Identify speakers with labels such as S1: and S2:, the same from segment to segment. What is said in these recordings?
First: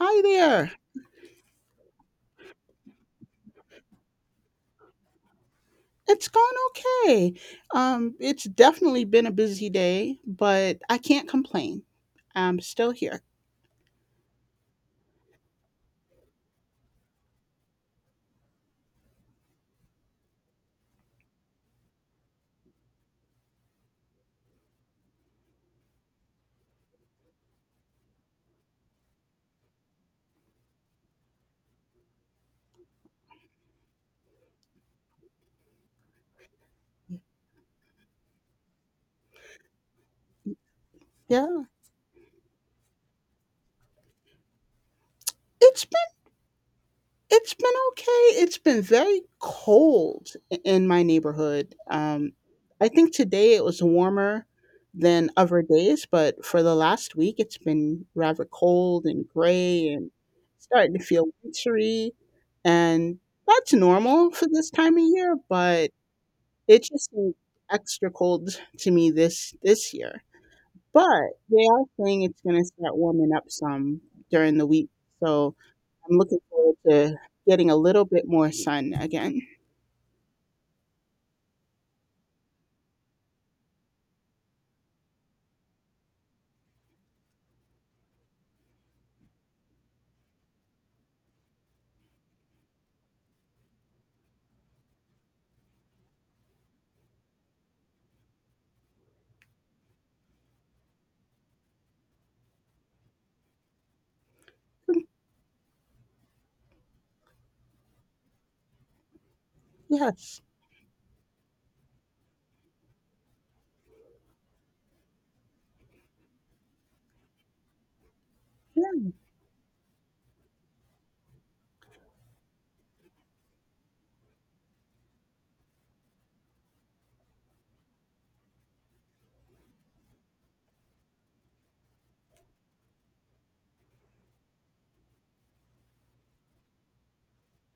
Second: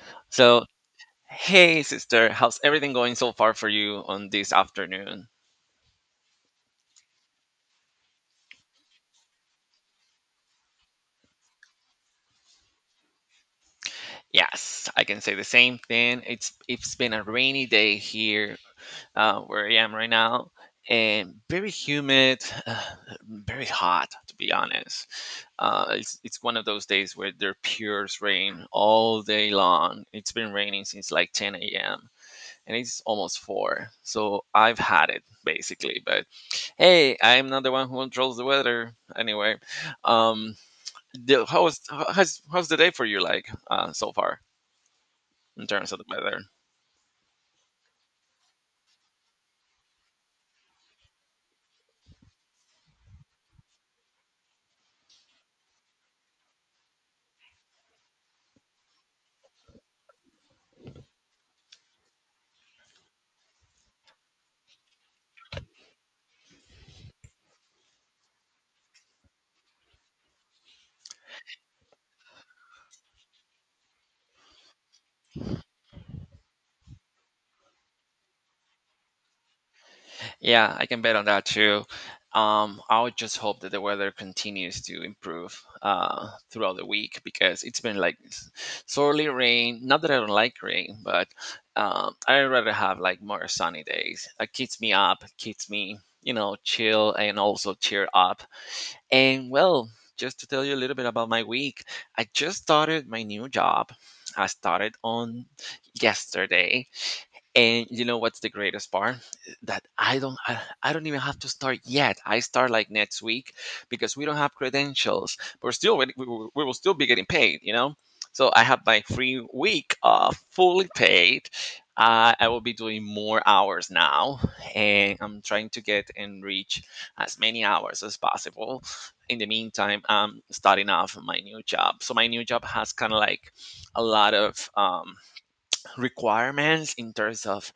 S1: Hi
S2: So,
S1: there.
S2: hey sister, how's everything going so far for you on this afternoon?
S1: It's gone okay. It's definitely been a busy day, but I can't complain. I'm still here.
S2: Yes, I can say the same thing. It's been a rainy day here, where I am right now, and very humid, very hot to be honest. It's one of those days where there pures rain all day long. It's been raining since like 10 a.m. and it's almost four. So I've had it basically. But hey, I'm not the one who controls the weather anyway. Um, the,
S1: Yeah.
S2: how was how's how's the day for you like, so far in
S1: It's
S2: terms of
S1: been
S2: the weather?
S1: it's been okay. It's been very cold in my neighborhood. I think today it was warmer than other days, but for the last week it's been rather cold and gray and starting to feel wintry. And that's normal for this time of year, but it just seemed extra cold to me this year. But they are saying it's going to start warming up some during the week. So I'm looking forward to getting a little bit more sun again.
S2: Yeah, I can bet on that too. I would just hope that the weather continues to improve, throughout the week because it's been like sorely rain. Not that I don't like rain, but I'd rather have like more sunny days. It keeps me up, it keeps me, chill and also cheer up. And well, just to tell you a little bit about my week, I just started my new job. I started on yesterday, and you know what's the greatest part? that i don't
S1: Yes.
S2: I, I don't even have to start yet. I start like next week because we don't have credentials, but we're still waiting- we will still be getting paid. So I have my
S1: Yeah.
S2: free week, fully paid. I will be doing more hours now, and I'm trying to get and reach as many hours as possible. In the meantime, I'm starting off my new job, so my new job has kind of like a lot of requirements in terms of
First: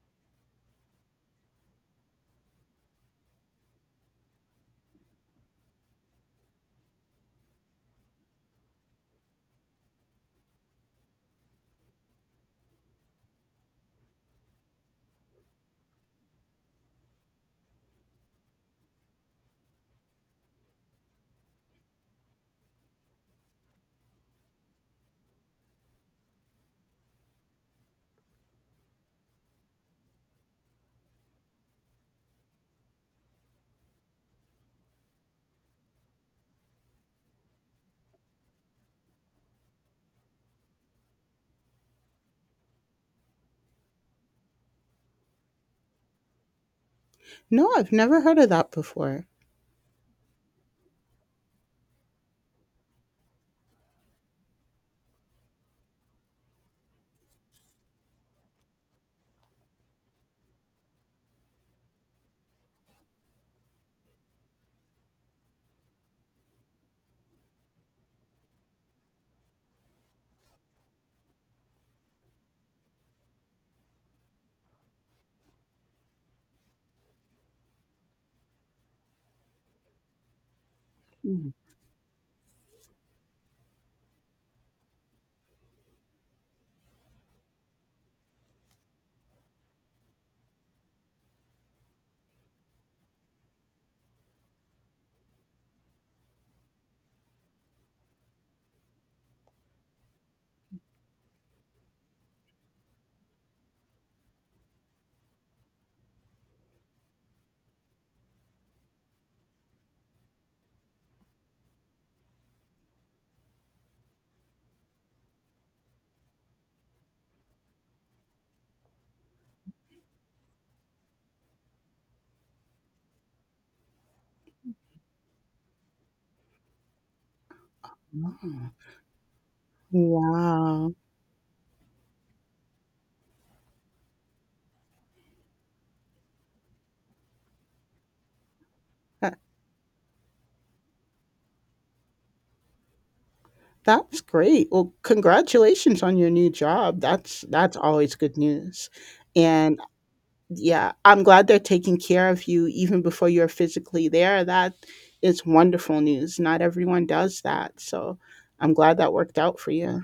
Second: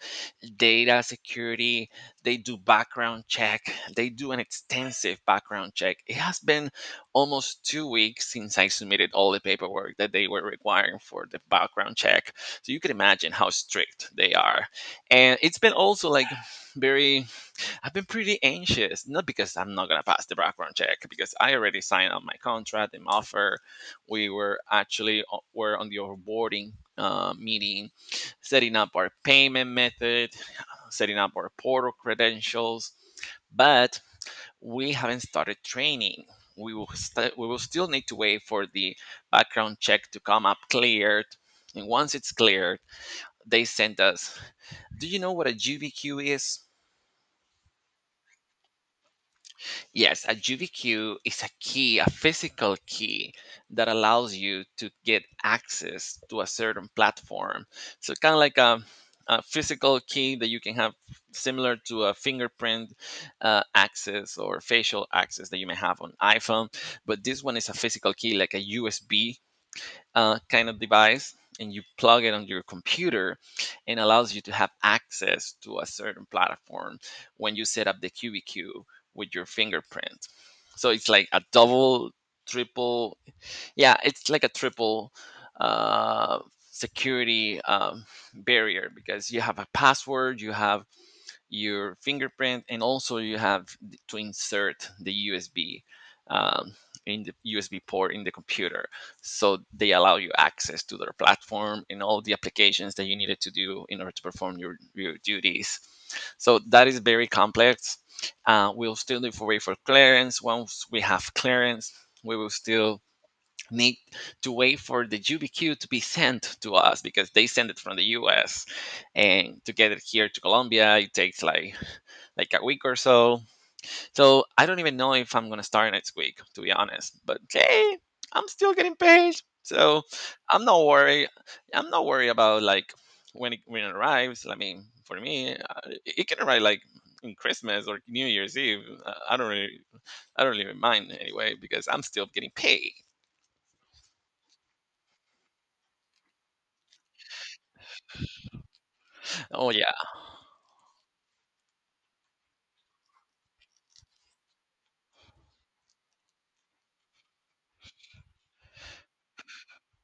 S2: data security. They do background check. They do an extensive background check. It has been almost 2 weeks since I submitted all the paperwork that they were requiring for the background check. So you can imagine how strict they are. And it's been also like very, I've been pretty anxious, not because I'm not gonna pass the background check, because I already signed on my contract and offer. We were actually were on the onboarding, meeting, setting up our payment method, setting up our portal credentials, but we haven't started training. We will still need to wait for the background check to come up cleared, and once it's cleared, they send us. Do you know what a GBQ is?
S1: No, I've never heard of that before.
S2: Yes, a GBQ is a key, a physical key that allows you to get access to a certain platform. So kind of like a physical key that you can have, similar to a fingerprint, access or facial access that you may have on iPhone. But this one is a physical key, like a USB, kind of device, and you plug it on your computer and allows you to have access to a certain platform when you set up the QBQ with your fingerprint. So it's like a
S1: Mm.
S2: double, triple, yeah, it's like a triple, uh, security barrier, because you have a password, you have your fingerprint, and also you have to insert the USB, um, in the USB port in the computer. So they allow you access to their platform and all the applications that you needed to do in order to perform your duties. So that is very complex. We'll still need to wait for clearance. Once we have clearance, we will still need to wait for the UBQ to be sent to us because they send it from the US, and to get it here to Colombia, it takes like a week or so. So I don't even know if I'm gonna start next week, to be honest. But hey, I'm
S1: Wow.
S2: still getting paid, so I'm not
S1: Wow.
S2: worried. I'm not worried about like when it arrives. I mean, for me, it can arrive like in Christmas or New Year's Eve. Uh, I
S1: That,
S2: don't really, I don't really mind anyway because I'm still getting paid.
S1: that's great. Well, congratulations on your new job. That's always good news.
S2: Oh
S1: And yeah, I'm glad they're taking care of you even before you're physically there. That is wonderful news. Not everyone does that. So I'm glad that worked out for you.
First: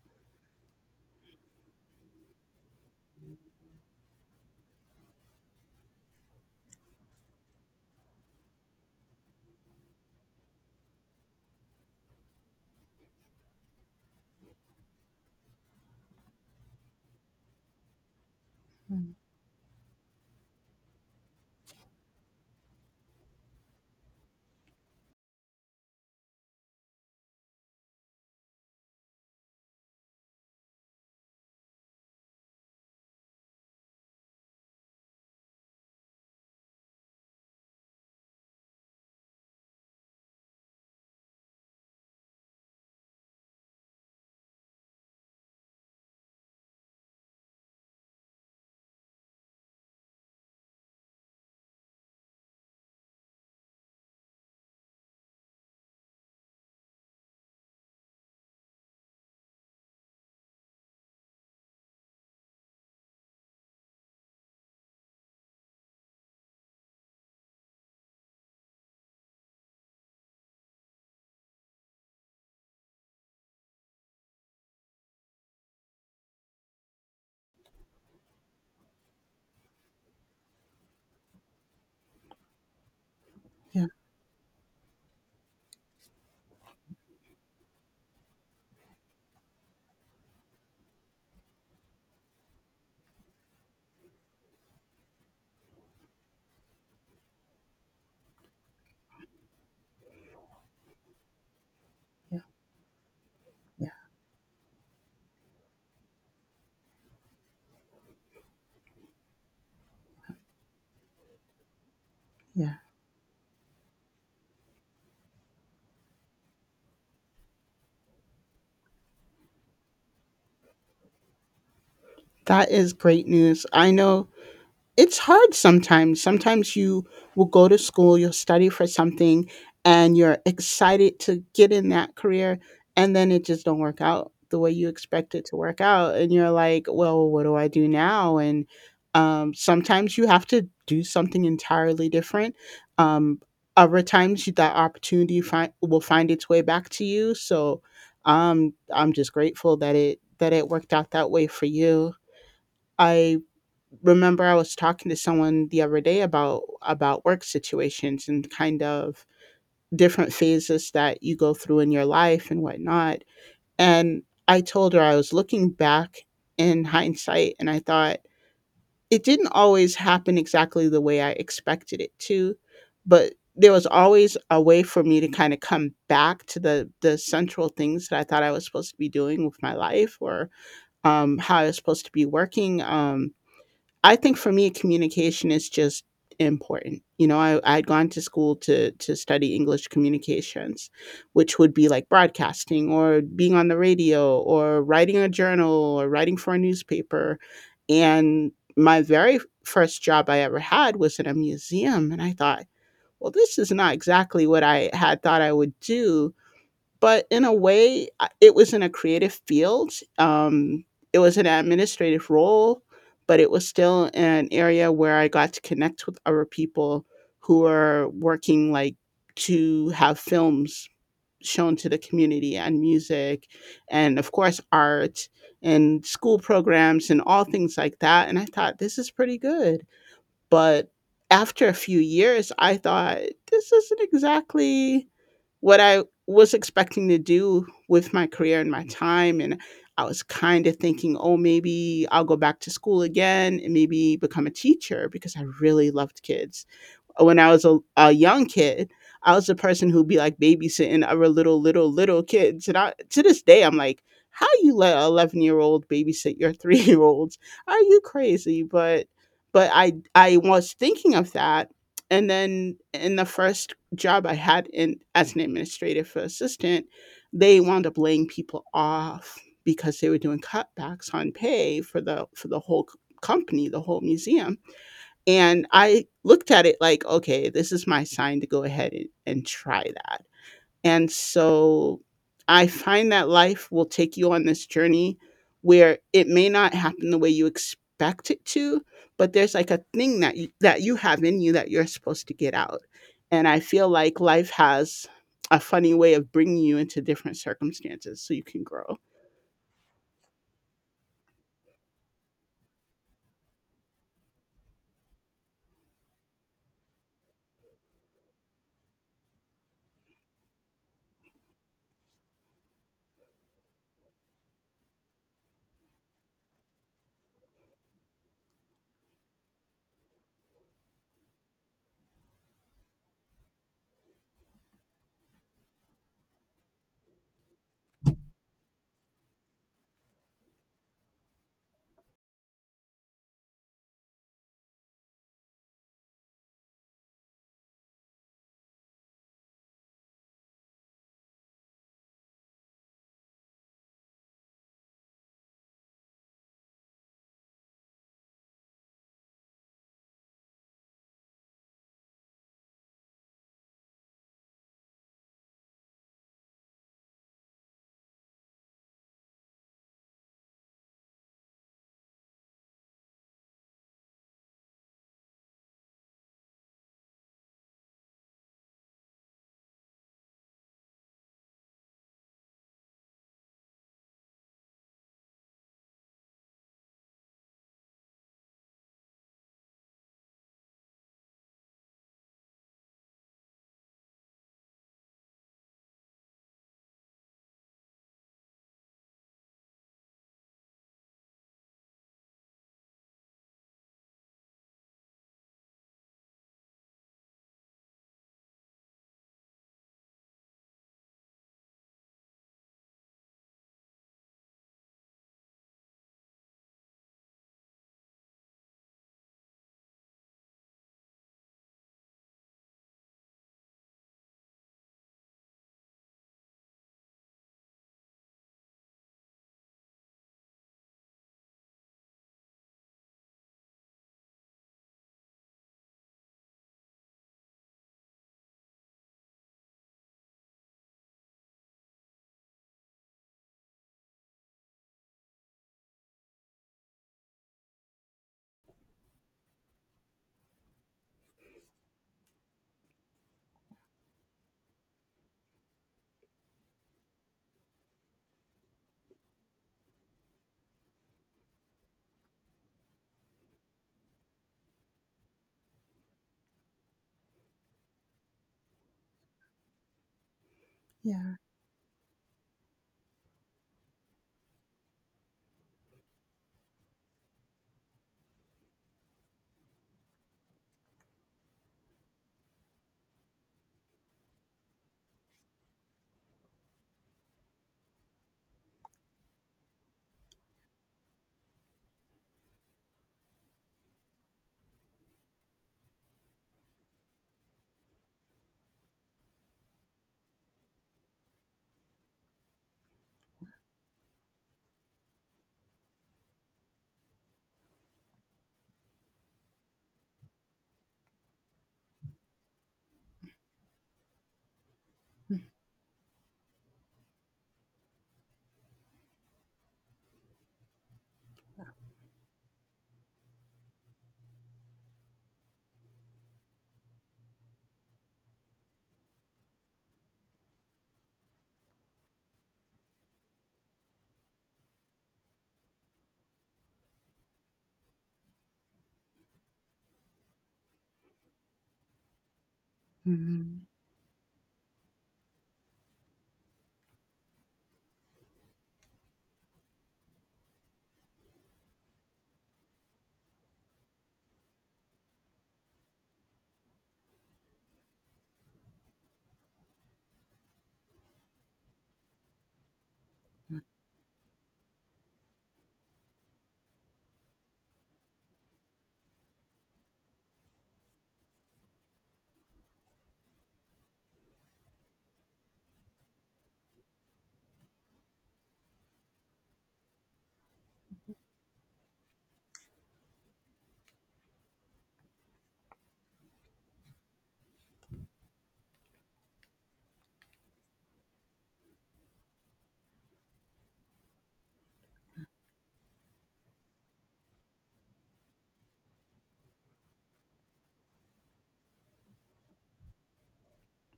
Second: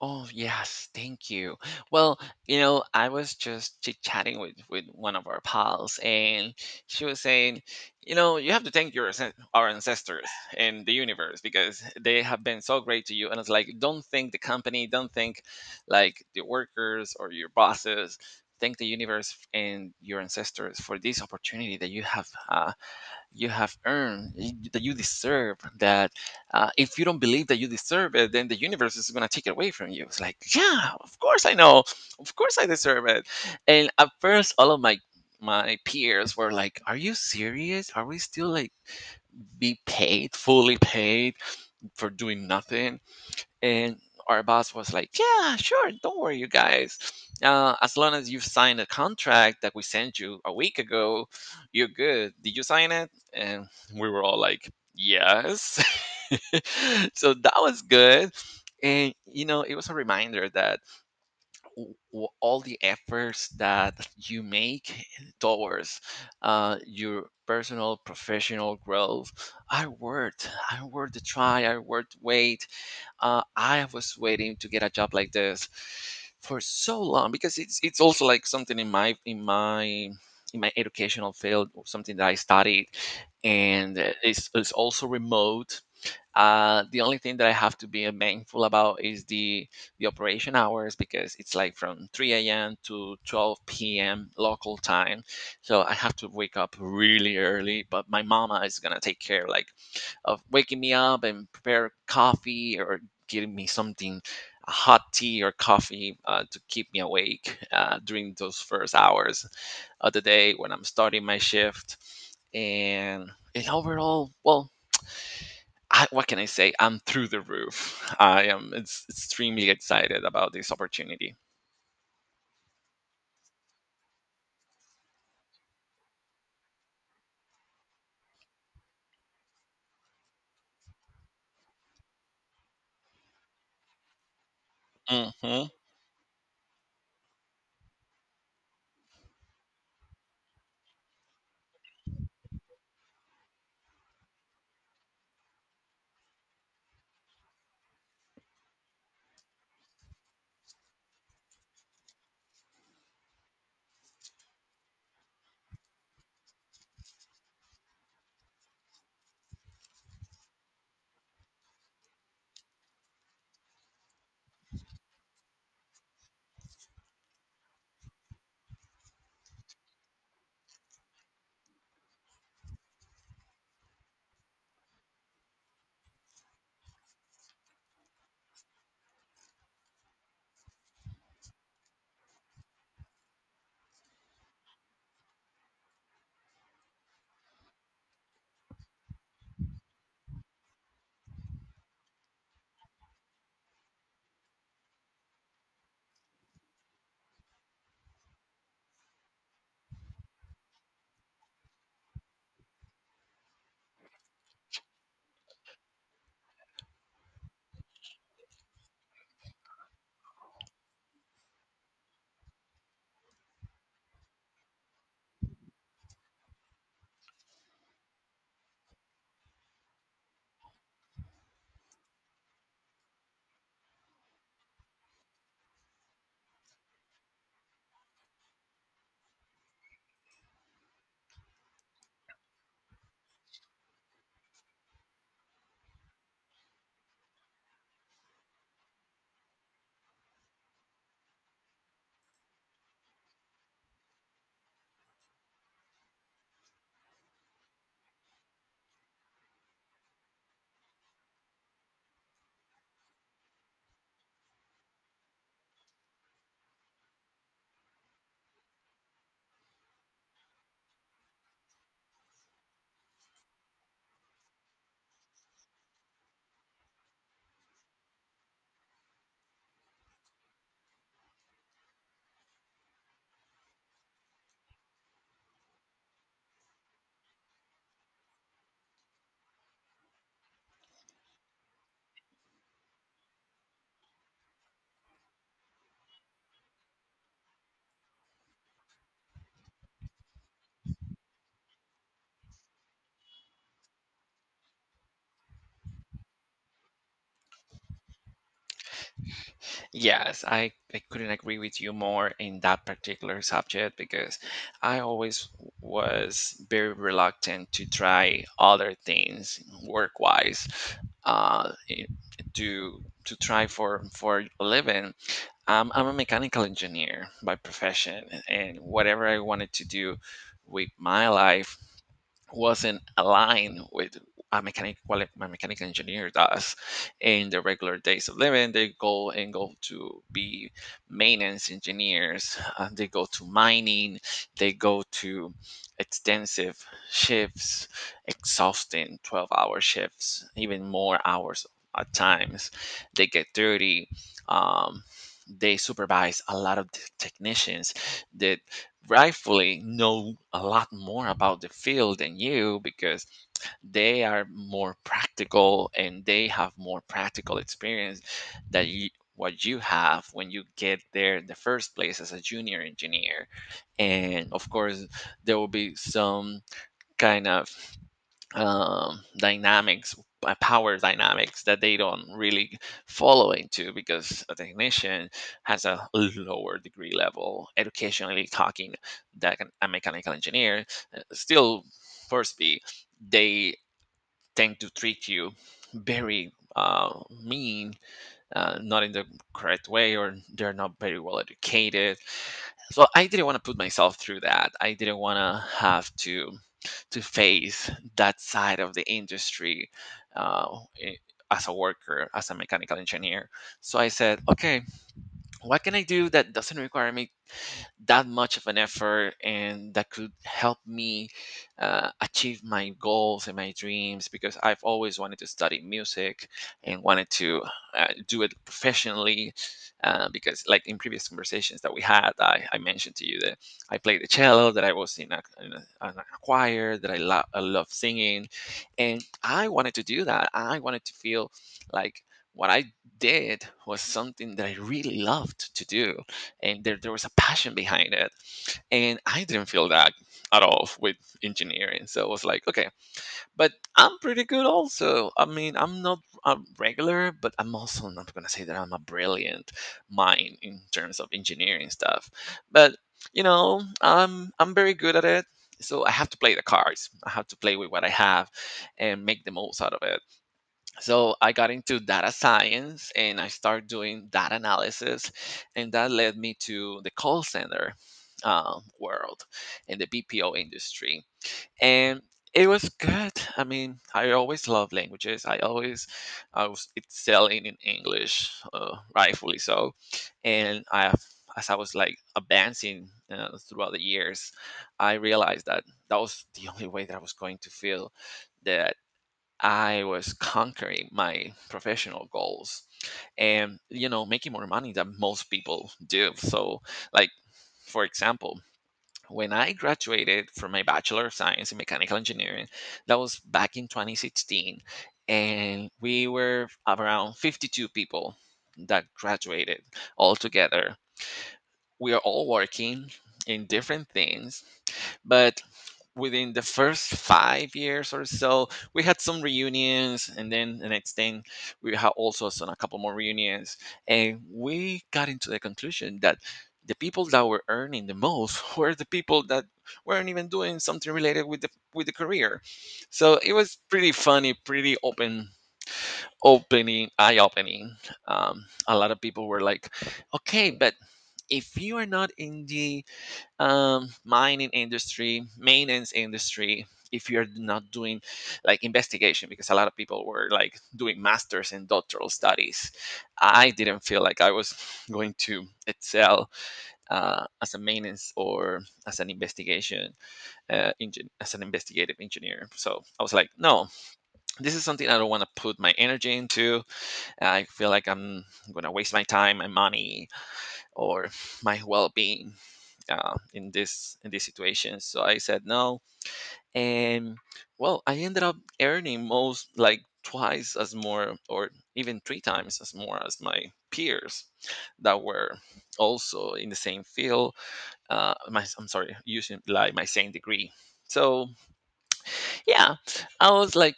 S2: Oh, yes, thank you. Well, I was just chit-chatting with one of our pals, and she was saying, you have to thank your our ancestors and the universe because they have been so great to you. And it's like, don't thank the company, don't thank like the workers or your bosses. Thank the universe and your ancestors for this opportunity that you have. You have earned that you deserve that. If you don't believe that you deserve it, then the universe is going to take it away from you. It's like, yeah, of course I know, of course I deserve it. And at first all of my peers were like, are you serious? Are we still like be paid, fully paid, for doing nothing? And our boss was like, yeah, sure, don't worry, you guys, as long as you've signed a contract that we sent you a week ago, you're good. Did you sign it? And we were all like, yes. So that was good. And you know, it was a reminder that all the efforts that you make towards, your personal professional growth, are worth the try, are worth wait. I was waiting to get a job like this for so long because it's also like something in my educational field, or something that I studied.
S1: Yeah,
S2: And it's also remote. The only thing that I have to be mindful about is the operation hours, because it's like from 3 a.m. to 12 p.m. local time, so I have to wake up really early. But my mama is gonna take care, like, of waking me up and prepare
S1: yeah,
S2: coffee, or getting me
S1: yeah,
S2: something, a hot tea or coffee, to keep me awake, during those first hours of the day when I'm starting my shift.
S1: yeah.
S2: And and overall, well, what can I say, I'm through the roof. I am, it's, extremely excited about this opportunity.
S1: That is great news. I know it's hard sometimes. Sometimes you will go to school, you'll study for something, and you're excited to get in that career, and then it just don't work out the way you expect it to
S2: Hmm.
S1: work out, and you're like, "Well, what do I do now?" And sometimes you have to do something entirely different. Um, Other times, that opportunity will find its way back to you. So, I'm just grateful that it worked out that way for you. I remember I was talking to someone the other day about work situations and kind of different phases that you go through in your life and whatnot. And I told her I was looking back in hindsight and I thought it didn't always happen exactly the way I expected it to, but there was always a way for me to kind of come back to the central things that I thought I was supposed to be doing with my life or how I was supposed to be working. I think for me, communication is just important. You know, I'd gone to school to study English communications, which would be like broadcasting or being on the radio or writing a journal or writing for a newspaper. And my very first job I ever had was in a museum, and I thought, well, this is not exactly what I had thought I would do, but in a way, it was in a creative field. It was an administrative role, but it was still an area where I got to connect with other people who are working like to have films shown to the community and music and of course art and school programs and all things like that, and I thought this is pretty good. But after a few years, I thought, "This isn't exactly what I was expecting to do with my career and my time," and I was kinda thinking, "Oh, maybe I'll go back to school again and maybe become a teacher," because I really loved kids. When I was a young kid, I was the person who'd be like babysitting other little, little, little kids. And I, to this day, I'm like, how you let an 11-year-old babysit your 3 year olds? Are you crazy? But, I was thinking of that. And then in the first job I had in as an administrative assistant, they wound up laying people off because they were doing cutbacks on pay for the whole company, the whole museum, and I looked at it like, "Okay, this is my sign to go ahead and try that." And so I find that life will take you on this journey where it may not happen the way you expect it to, but there's, like, a thing that you have in you that you're supposed to get out. And I feel like life has a funny way of bringing you into different circumstances so you can grow.
S2: Yes, I couldn't agree with you more in that particular subject, because I always was very reluctant to try other things work wise, uh, i- to try for a living. I'm a mechanical engineer by profession, and whatever I wanted to do with my life wasn't aligned with my mechanical engineer does. In the regular days of living, they go and go to be maintenance engineers. They go to mining, they go to extensive shifts, exhausting 12-hour shifts, even more hours at times. They get dirty. um, they supervise a lot of technicians. The rightfully know a lot more about the field than you, because they are more practical and they have more practical experience that you, what you have when you get there in the first place as a junior engineer. And of course, there will be some kind of, dynamics, power dynamics that they don't really follow into, because a technician has a lower degree level, educationally talking, that a mechanical engineer, still first be, they tend to treat you very, mean, not in the correct way, or they're not very well educated. So I didn't want to put myself through that. I didn't want to have to face that side of the industry, uh, i- as a worker, as a mechanical engineer. So I said, okay, what can I do that doesn't require me that much of an effort and that could help me, achieve my goals and my dreams, because I've always wanted to study music and wanted to, do it professionally. Because, like in previous conversations that we had, I mentioned to you that I played the cello, that I was in a choir, that I love singing. And I wanted to do that. I wanted to feel like what I did was something that I really loved to do, and there was a passion behind it. And I didn't feel that at all with engineering. So I was like, okay, but I'm pretty good. Also, I mean, I'm not a regular, but I'm also not going to say that I'm a brilliant mind in terms of engineering stuff. But you know, I'm very good at it, so I have to play the cards I have to play with what I have and make the most out of it. So
S1: Yeah.
S2: I got into data science and I started doing data analysis, and that led me to the call center world and the BPO industry. And it was good. I mean, I always love languages. I always, I was excelling in English, rightfully so. And I have, as I was like advancing throughout the years, I realized that that was the only way that I was going to feel the, I was conquering my professional goals and you know, making more money than most people do. So like, for example, when I graduated from my Bachelor of Science in Mechanical Engineering, that was back in 2016, and we were around 52 people that graduated all together. We are all working in different things, but within the first 5 years or so, we had some reunions, and then the next thing, we had also some, a couple more reunions, and we got into the conclusion that the people that were earning the most were the people that weren't even doing something related with the career. So it
S1: Mhm.
S2: was pretty funny, pretty open, opening, eye opening A lot of people were like, okay, but if you are not in the mining industry, maintenance industry, if you're not doing like investigation, because a lot of people were like doing masters and doctoral studies, I didn't feel like I was going to excel as a maintenance or as an investigation as an investigative engineer. So I was like, no, this is something I don't want to put my energy into. I feel like I'm gonna waste my time, my money, or my well-being in this situation. So I said no, and well, I ended up earning most like twice as more, or even three times as more as my peers that were also in the same field. My I'm sorry, using like my same degree. So yeah, I was like,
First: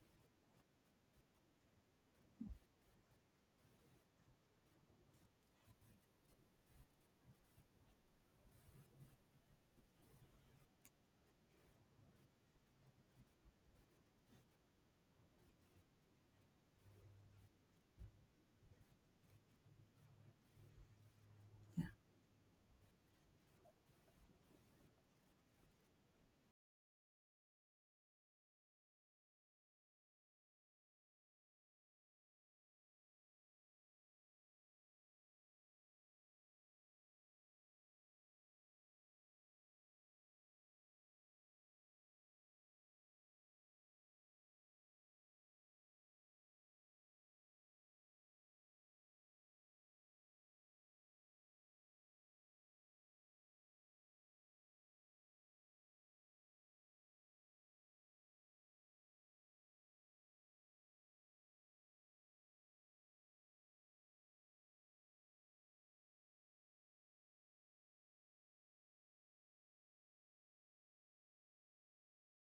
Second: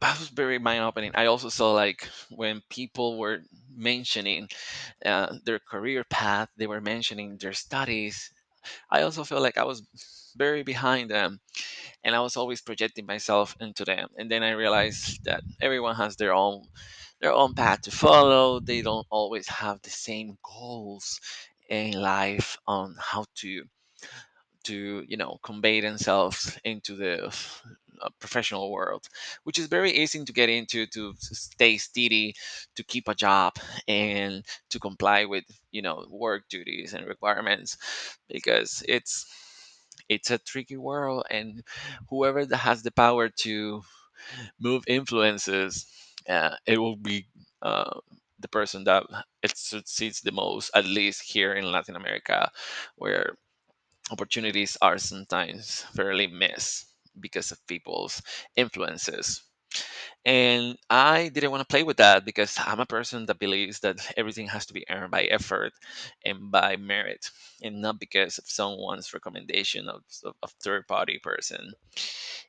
S2: that was very mind opening. I also saw like when people were mentioning their career path, they were mentioning their studies. I also feel like I was very behind them, and I was always projecting myself into them. And then I realized that everyone has their own, their own path to follow. They don't always have the same goals in life on how to you know, convey themselves into the professional world, which is very easy to get into, to stay steady, to keep a job, and to comply with you know, work duties and requirements. Because it's a tricky world, and whoever that has the power to move influences, it will be uh, the person that it succeeds the most, at least here in Latin America, where opportunities are sometimes fairly missed because of people's influences. And I didn't want to play with that because I'm a person that believes that everything has to be earned by effort and by merit, and not because of someone's recommendation of, of third party person.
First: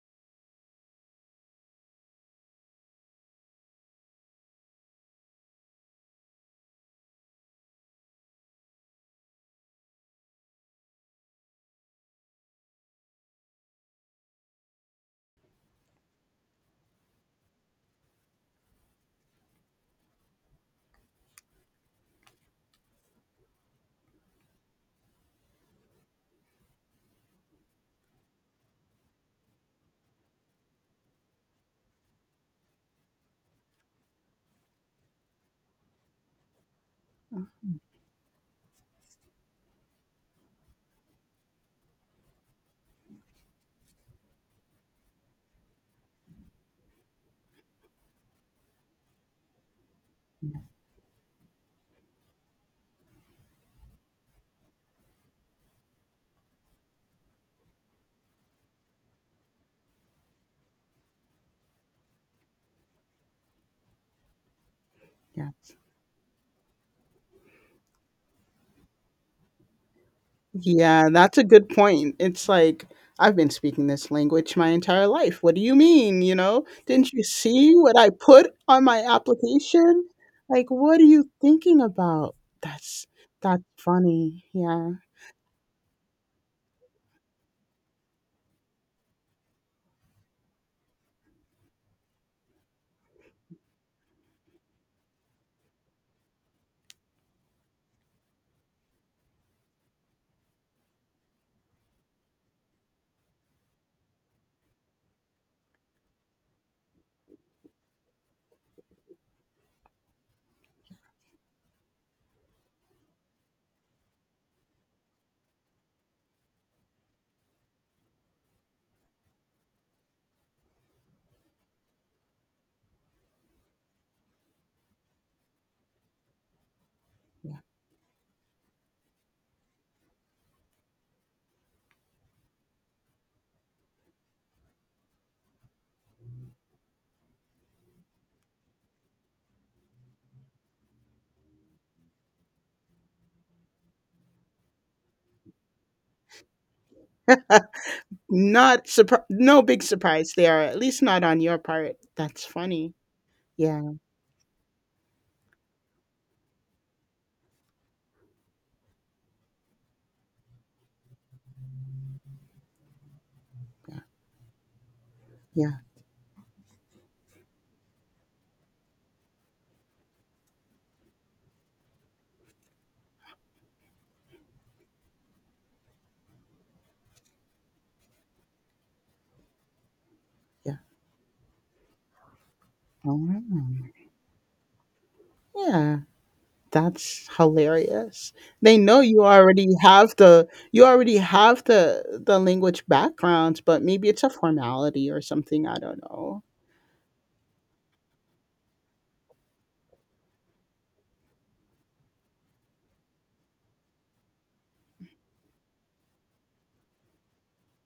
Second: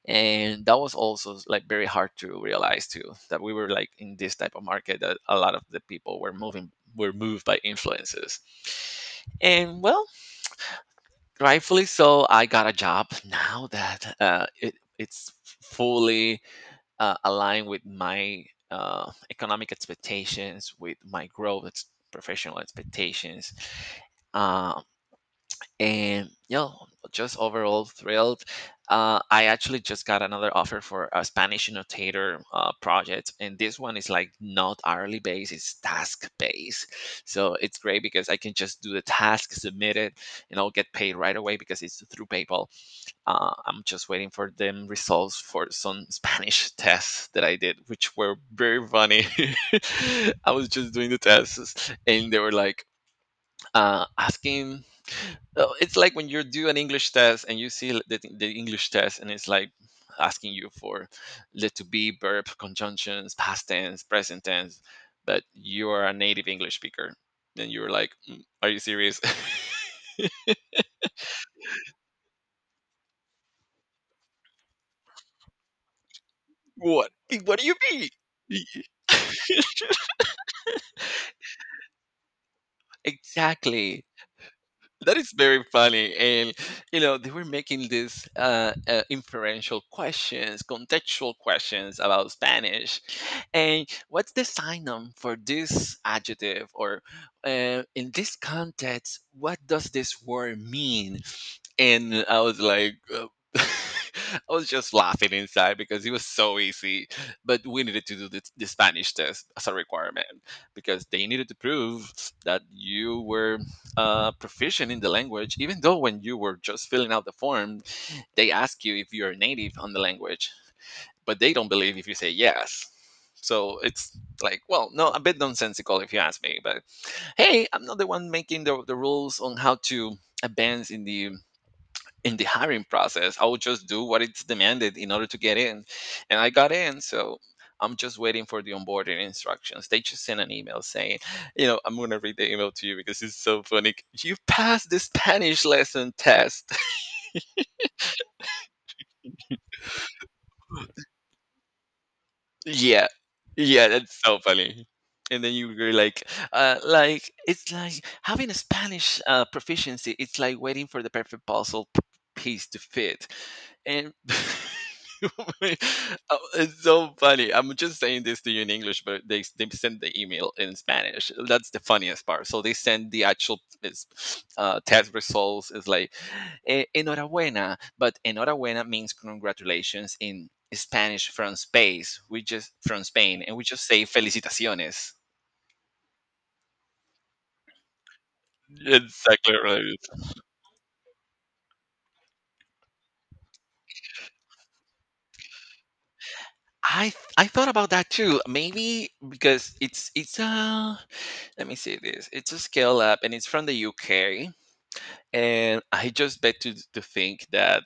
S2: And that was also like very hard to realize too, that we were like in this type of market that a lot of the people were moving, were moved by influences. And well, rightfully so, I got a job now that it's fully aligned with my economic expectations, with my growth ex-, professional expectations. Uh, and yeah, just overall thrilled. I actually just got another offer for a Spanish annotator project, and this one is like not hourly based, it's task based. So it's great because I can just do the task, submit it, and I'll get paid right away because it's through PayPal. I'm just waiting for them results for some Spanish tests that I did, which were very funny. I was just doing the tests, and they were like asking, oh, it's like when you do an English test and you see the English test, and it's like asking you for let to be verb conjunctions, past tense, present tense, but
S1: Yeah.
S2: you are a native English speaker, and you're like, "Mm, are you serious?
S1: Yeah, that's a good point. It's like, I've been speaking this language my entire life. What do you mean? You know,
S2: what
S1: didn't you
S2: what do
S1: see
S2: you
S1: what
S2: mean?
S1: I put on my application? Like, what are you thinking about? That's that's
S2: Exactly."
S1: funny. Yeah.
S2: That is very funny. And you know, they were making these inferential questions, contextual questions about Spanish, and what's the synonym for this adjective, or in this context, what does this word mean? And I was like, I was just laughing inside because it was so easy. But we needed to do the Spanish test as a requirement because they needed to prove that you were proficient in the language, even though when you were just filling out the form, they ask you if you're native on the language, but they don't believe if you say yes. So it's like, well, no, a bit nonsensical if you ask me. But
S1: Yeah.
S2: hey, I'm not the one making the rules on how to advance in the, in the hiring process. I will just do what it's demanded in order to get in. And I got in. So I'm just waiting for the onboarding instructions. They just sent an email saying, you know, I'm going to read the email to you because it's so funny. You passed the Spanish lesson test.
S1: Not no big surprise there, at least not on your part. That's funny.
S2: Yeah. Yeah,
S1: Yeah,
S2: that's so funny. And then you were like it's like having a Spanish proficiency. It's like waiting for the perfect puzzle piece to fit. And
S1: yeah,
S2: oh, it's so funny. I'm just saying this to you in English, but they send the email in Spanish. That's the funniest part. So they send the actual test results. It's like, "Eh, enhorabuena," but enhorabuena means congratulations in
S1: yeah.
S2: Spanish. From space, we just, from
S1: Oh,
S2: Spain, and we
S1: wow.
S2: just say felicitaciones.
S1: Yeah. That's hilarious. They know
S2: Exactly, right.
S1: you already have the language backgrounds, but maybe it's a formality or something. I don't know.
S2: I I thought about that too. Maybe because it's let me see this. It's a scale up, and it's from the UK. And I just bet to think that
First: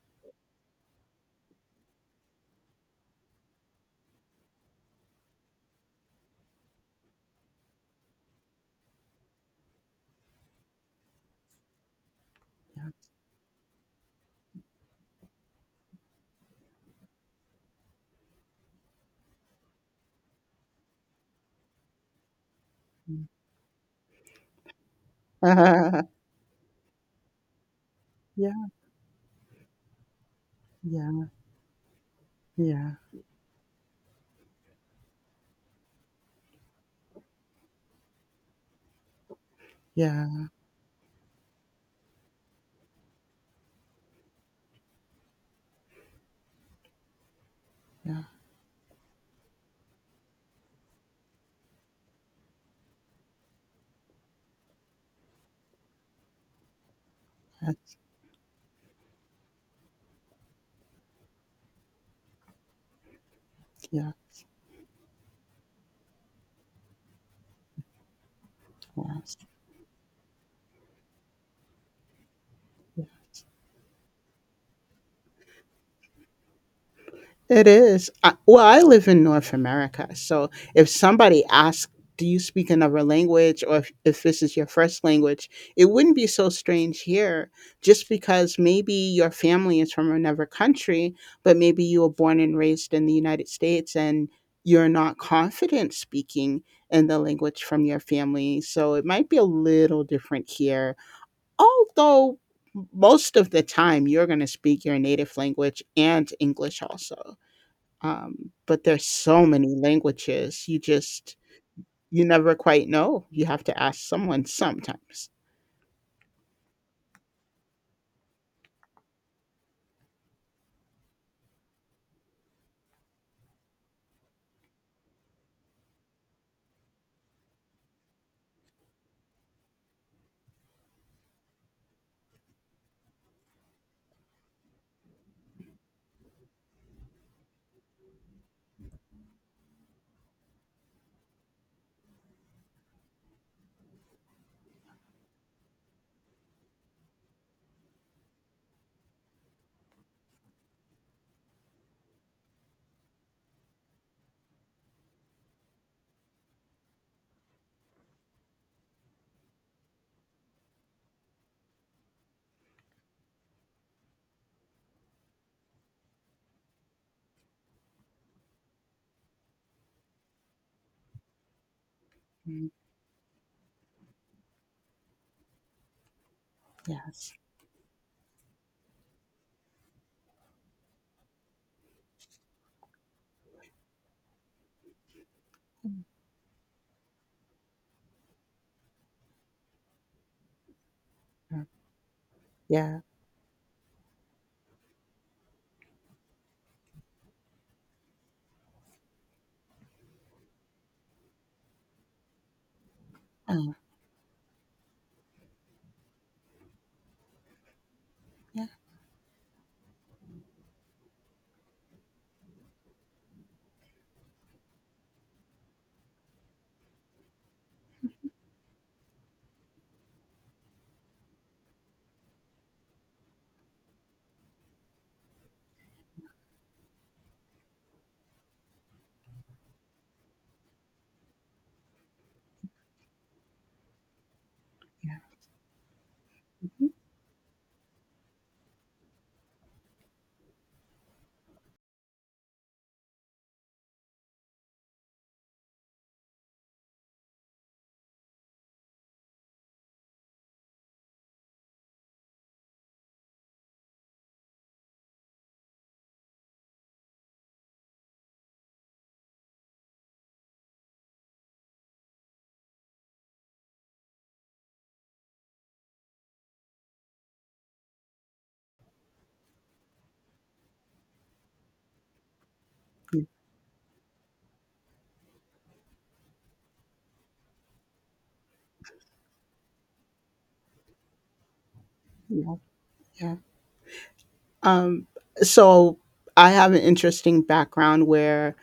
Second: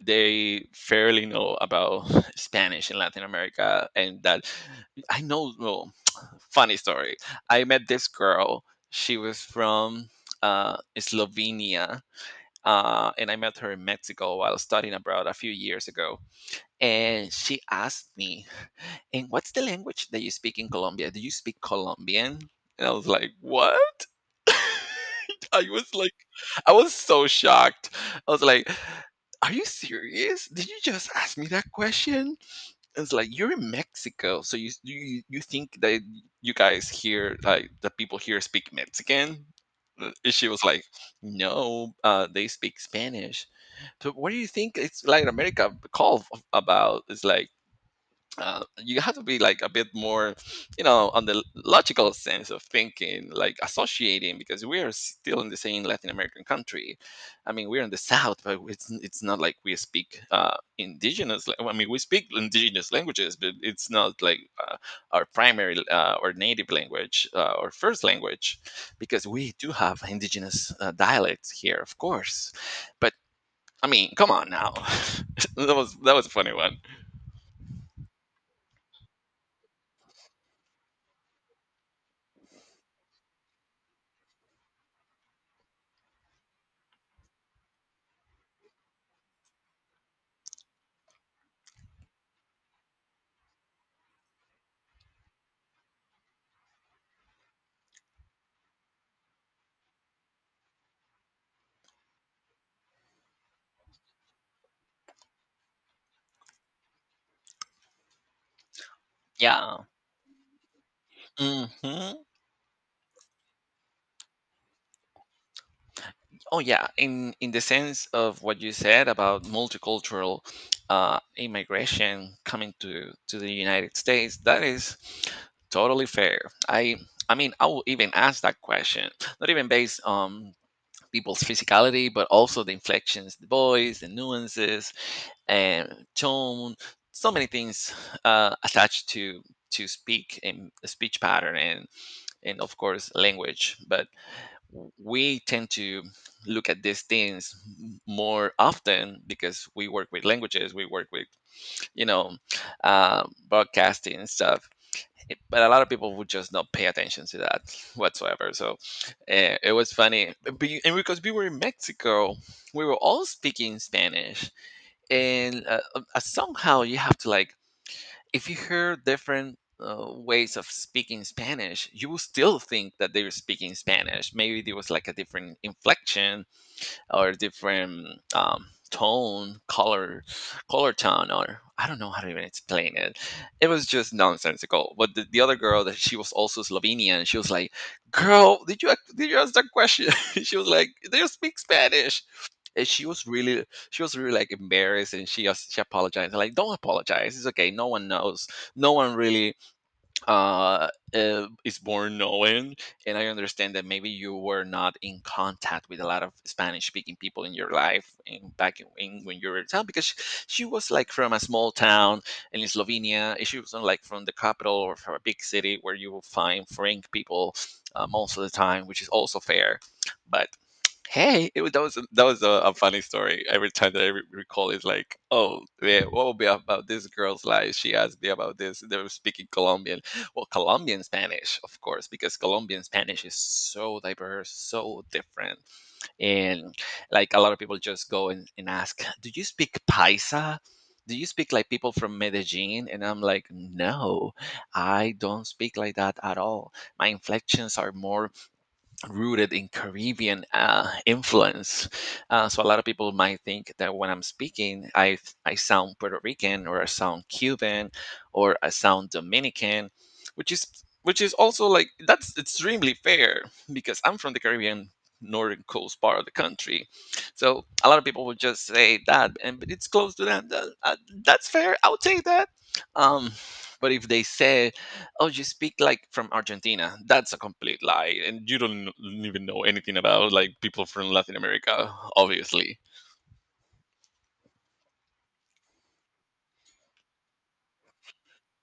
S2: they fairly know about Spanish in Latin America. And that, I know, well, funny story. I met this girl. She was from Slovenia,
S1: Yeah,
S2: and I met her in Mexico while studying abroad a few years ago. And she asked me, "And what's the language that you speak in Colombia? Do you speak Colombian?" And I was like, "What?" I was like, I was so shocked. I was
S1: yeah,
S2: like, "Are you serious? Did you just
S1: yeah,
S2: ask me that question?"
S1: yeah,
S2: It's like, you're in Mexico, so you think that you guys here, like the people here, speak Mexican?
S1: yeah,
S2: She was like, "No, they speak Spanish." So what do you think it's Latin America called about? It's like,
S1: yeah.
S2: you have to be like a bit more, you know, on the logical sense of thinking, like associating, because we are still in the same Latin American country. I mean, we're in the
S1: That's,
S2: south, but it's it's not like we speak indigenous. Well, I mean, we speak indigenous languages, but it's
S1: yeah.
S2: not like uh, our primary or native language or first language, because
S1: Yes.
S2: we do have indigenous dialects here, of course. But I mean, come on now. That was a funny one.
S1: It is. I, well, I live in North America, so if somebody asks, "Do you speak another language?" or if this is your first language, it wouldn't be so strange here, just because maybe your family is from another country, but maybe you were born and raised in the United States, and you're not confident speaking in the language from your family. So it might be a little different here, although most of the time you're going to speak your native language and English also. But there's so many
S2: Yeah.
S1: languages. You just
S2: Hmm.
S1: you never quite know. You have to ask someone sometimes.
S2: Oh yeah. In the sense of what you said about multicultural immigration coming to the United States, that is totally fair. I I mean, I will even ask that question, not even based on people's physicality, but also the inflections, the voice, the nuances, and tone. So many things attached to speak and a speech pattern and of course language, but we tend to look at these things more often because we work with languages, we work with you know, broadcasting and stuff. Eh, but a lot of people would just not pay attention to that whatsoever. So it was funny. And because we were in Mexico, we were all speaking Spanish. And somehow you have to like, if you hear different ways of speaking Spanish, you will still
S1: Mm.
S2: think that they're speaking Spanish. Maybe there was like a different inflection or
S1: Yes.
S2: different tone, color, color tone, or I don't know how to even explain it. It was just nonsensical. But the other girl that
S1: Mm.
S2: she was also Slovenian, she was like, "Girl, did you did you ask that question?" She was like, "They speak
S1: uh,
S2: Spanish." And
S1: Yeah.
S2: she was really like embarrassed, and she she apologized. I'm like, don't apologize. It's okay. No one knows. No one really is born knowing. And I understand
S1: Oh,
S2: that maybe you were not in contact with a lot of Spanish-speaking people in your life in,
S1: yeah.
S2: back in when you were in town, because she was like from a small town in Slovenia. And she was not like from the capital or from a big city where you will find Frank people most of the time, which is also fair. But hey, it was, that was that was a funny story. Every time that I recall, it's like, oh yeah, what will be about this girl's life? She asked me about this. They were speaking Colombian, well, Colombian Spanish, of course, because Colombian Spanish is so diverse, so different, and
S1: Mm.
S2: like a lot of people just go and ask, do you speak Paisa? Do you speak like people from Medellin? And I'm like, no, I don't speak like that at all. My inflections are more rooted in Caribbean influence. So a lot of people might think that when I'm speaking, I sound Puerto Rican or I sound Cuban or I sound Dominican, which is which is also like that's extremely fair because I'm from the Caribbean northern coast part of the country. So a lot of people would just say that, and but it's close to that. That's fair. I'll take that.
S1: Yeah.
S2: Um, but if they say, oh, you speak like from Argentina, that's a complete lie and you don't even know anything about like people from Latin America,
S1: Yeah.
S2: obviously.
S1: Yeah. Um, so I have an interesting background where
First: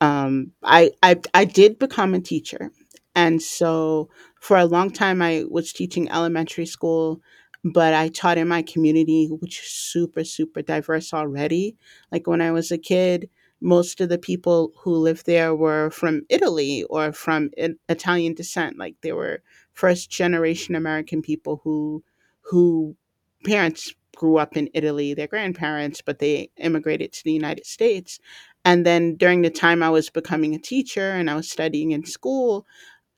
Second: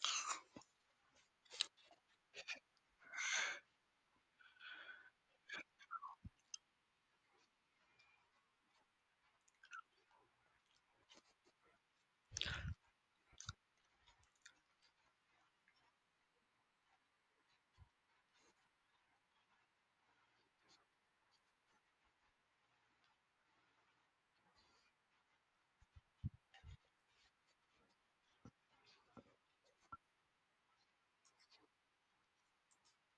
S1: I did become a teacher, and so for a long time I was teaching elementary school, but I taught in my community, which is super super diverse already. Like when I was a kid, most of the people who lived there were from Italy or from Italian descent. Like they were first generation American people who parents grew up in Italy, their grandparents, but they immigrated to the United States, and then during the time I was becoming a teacher and I was studying in school,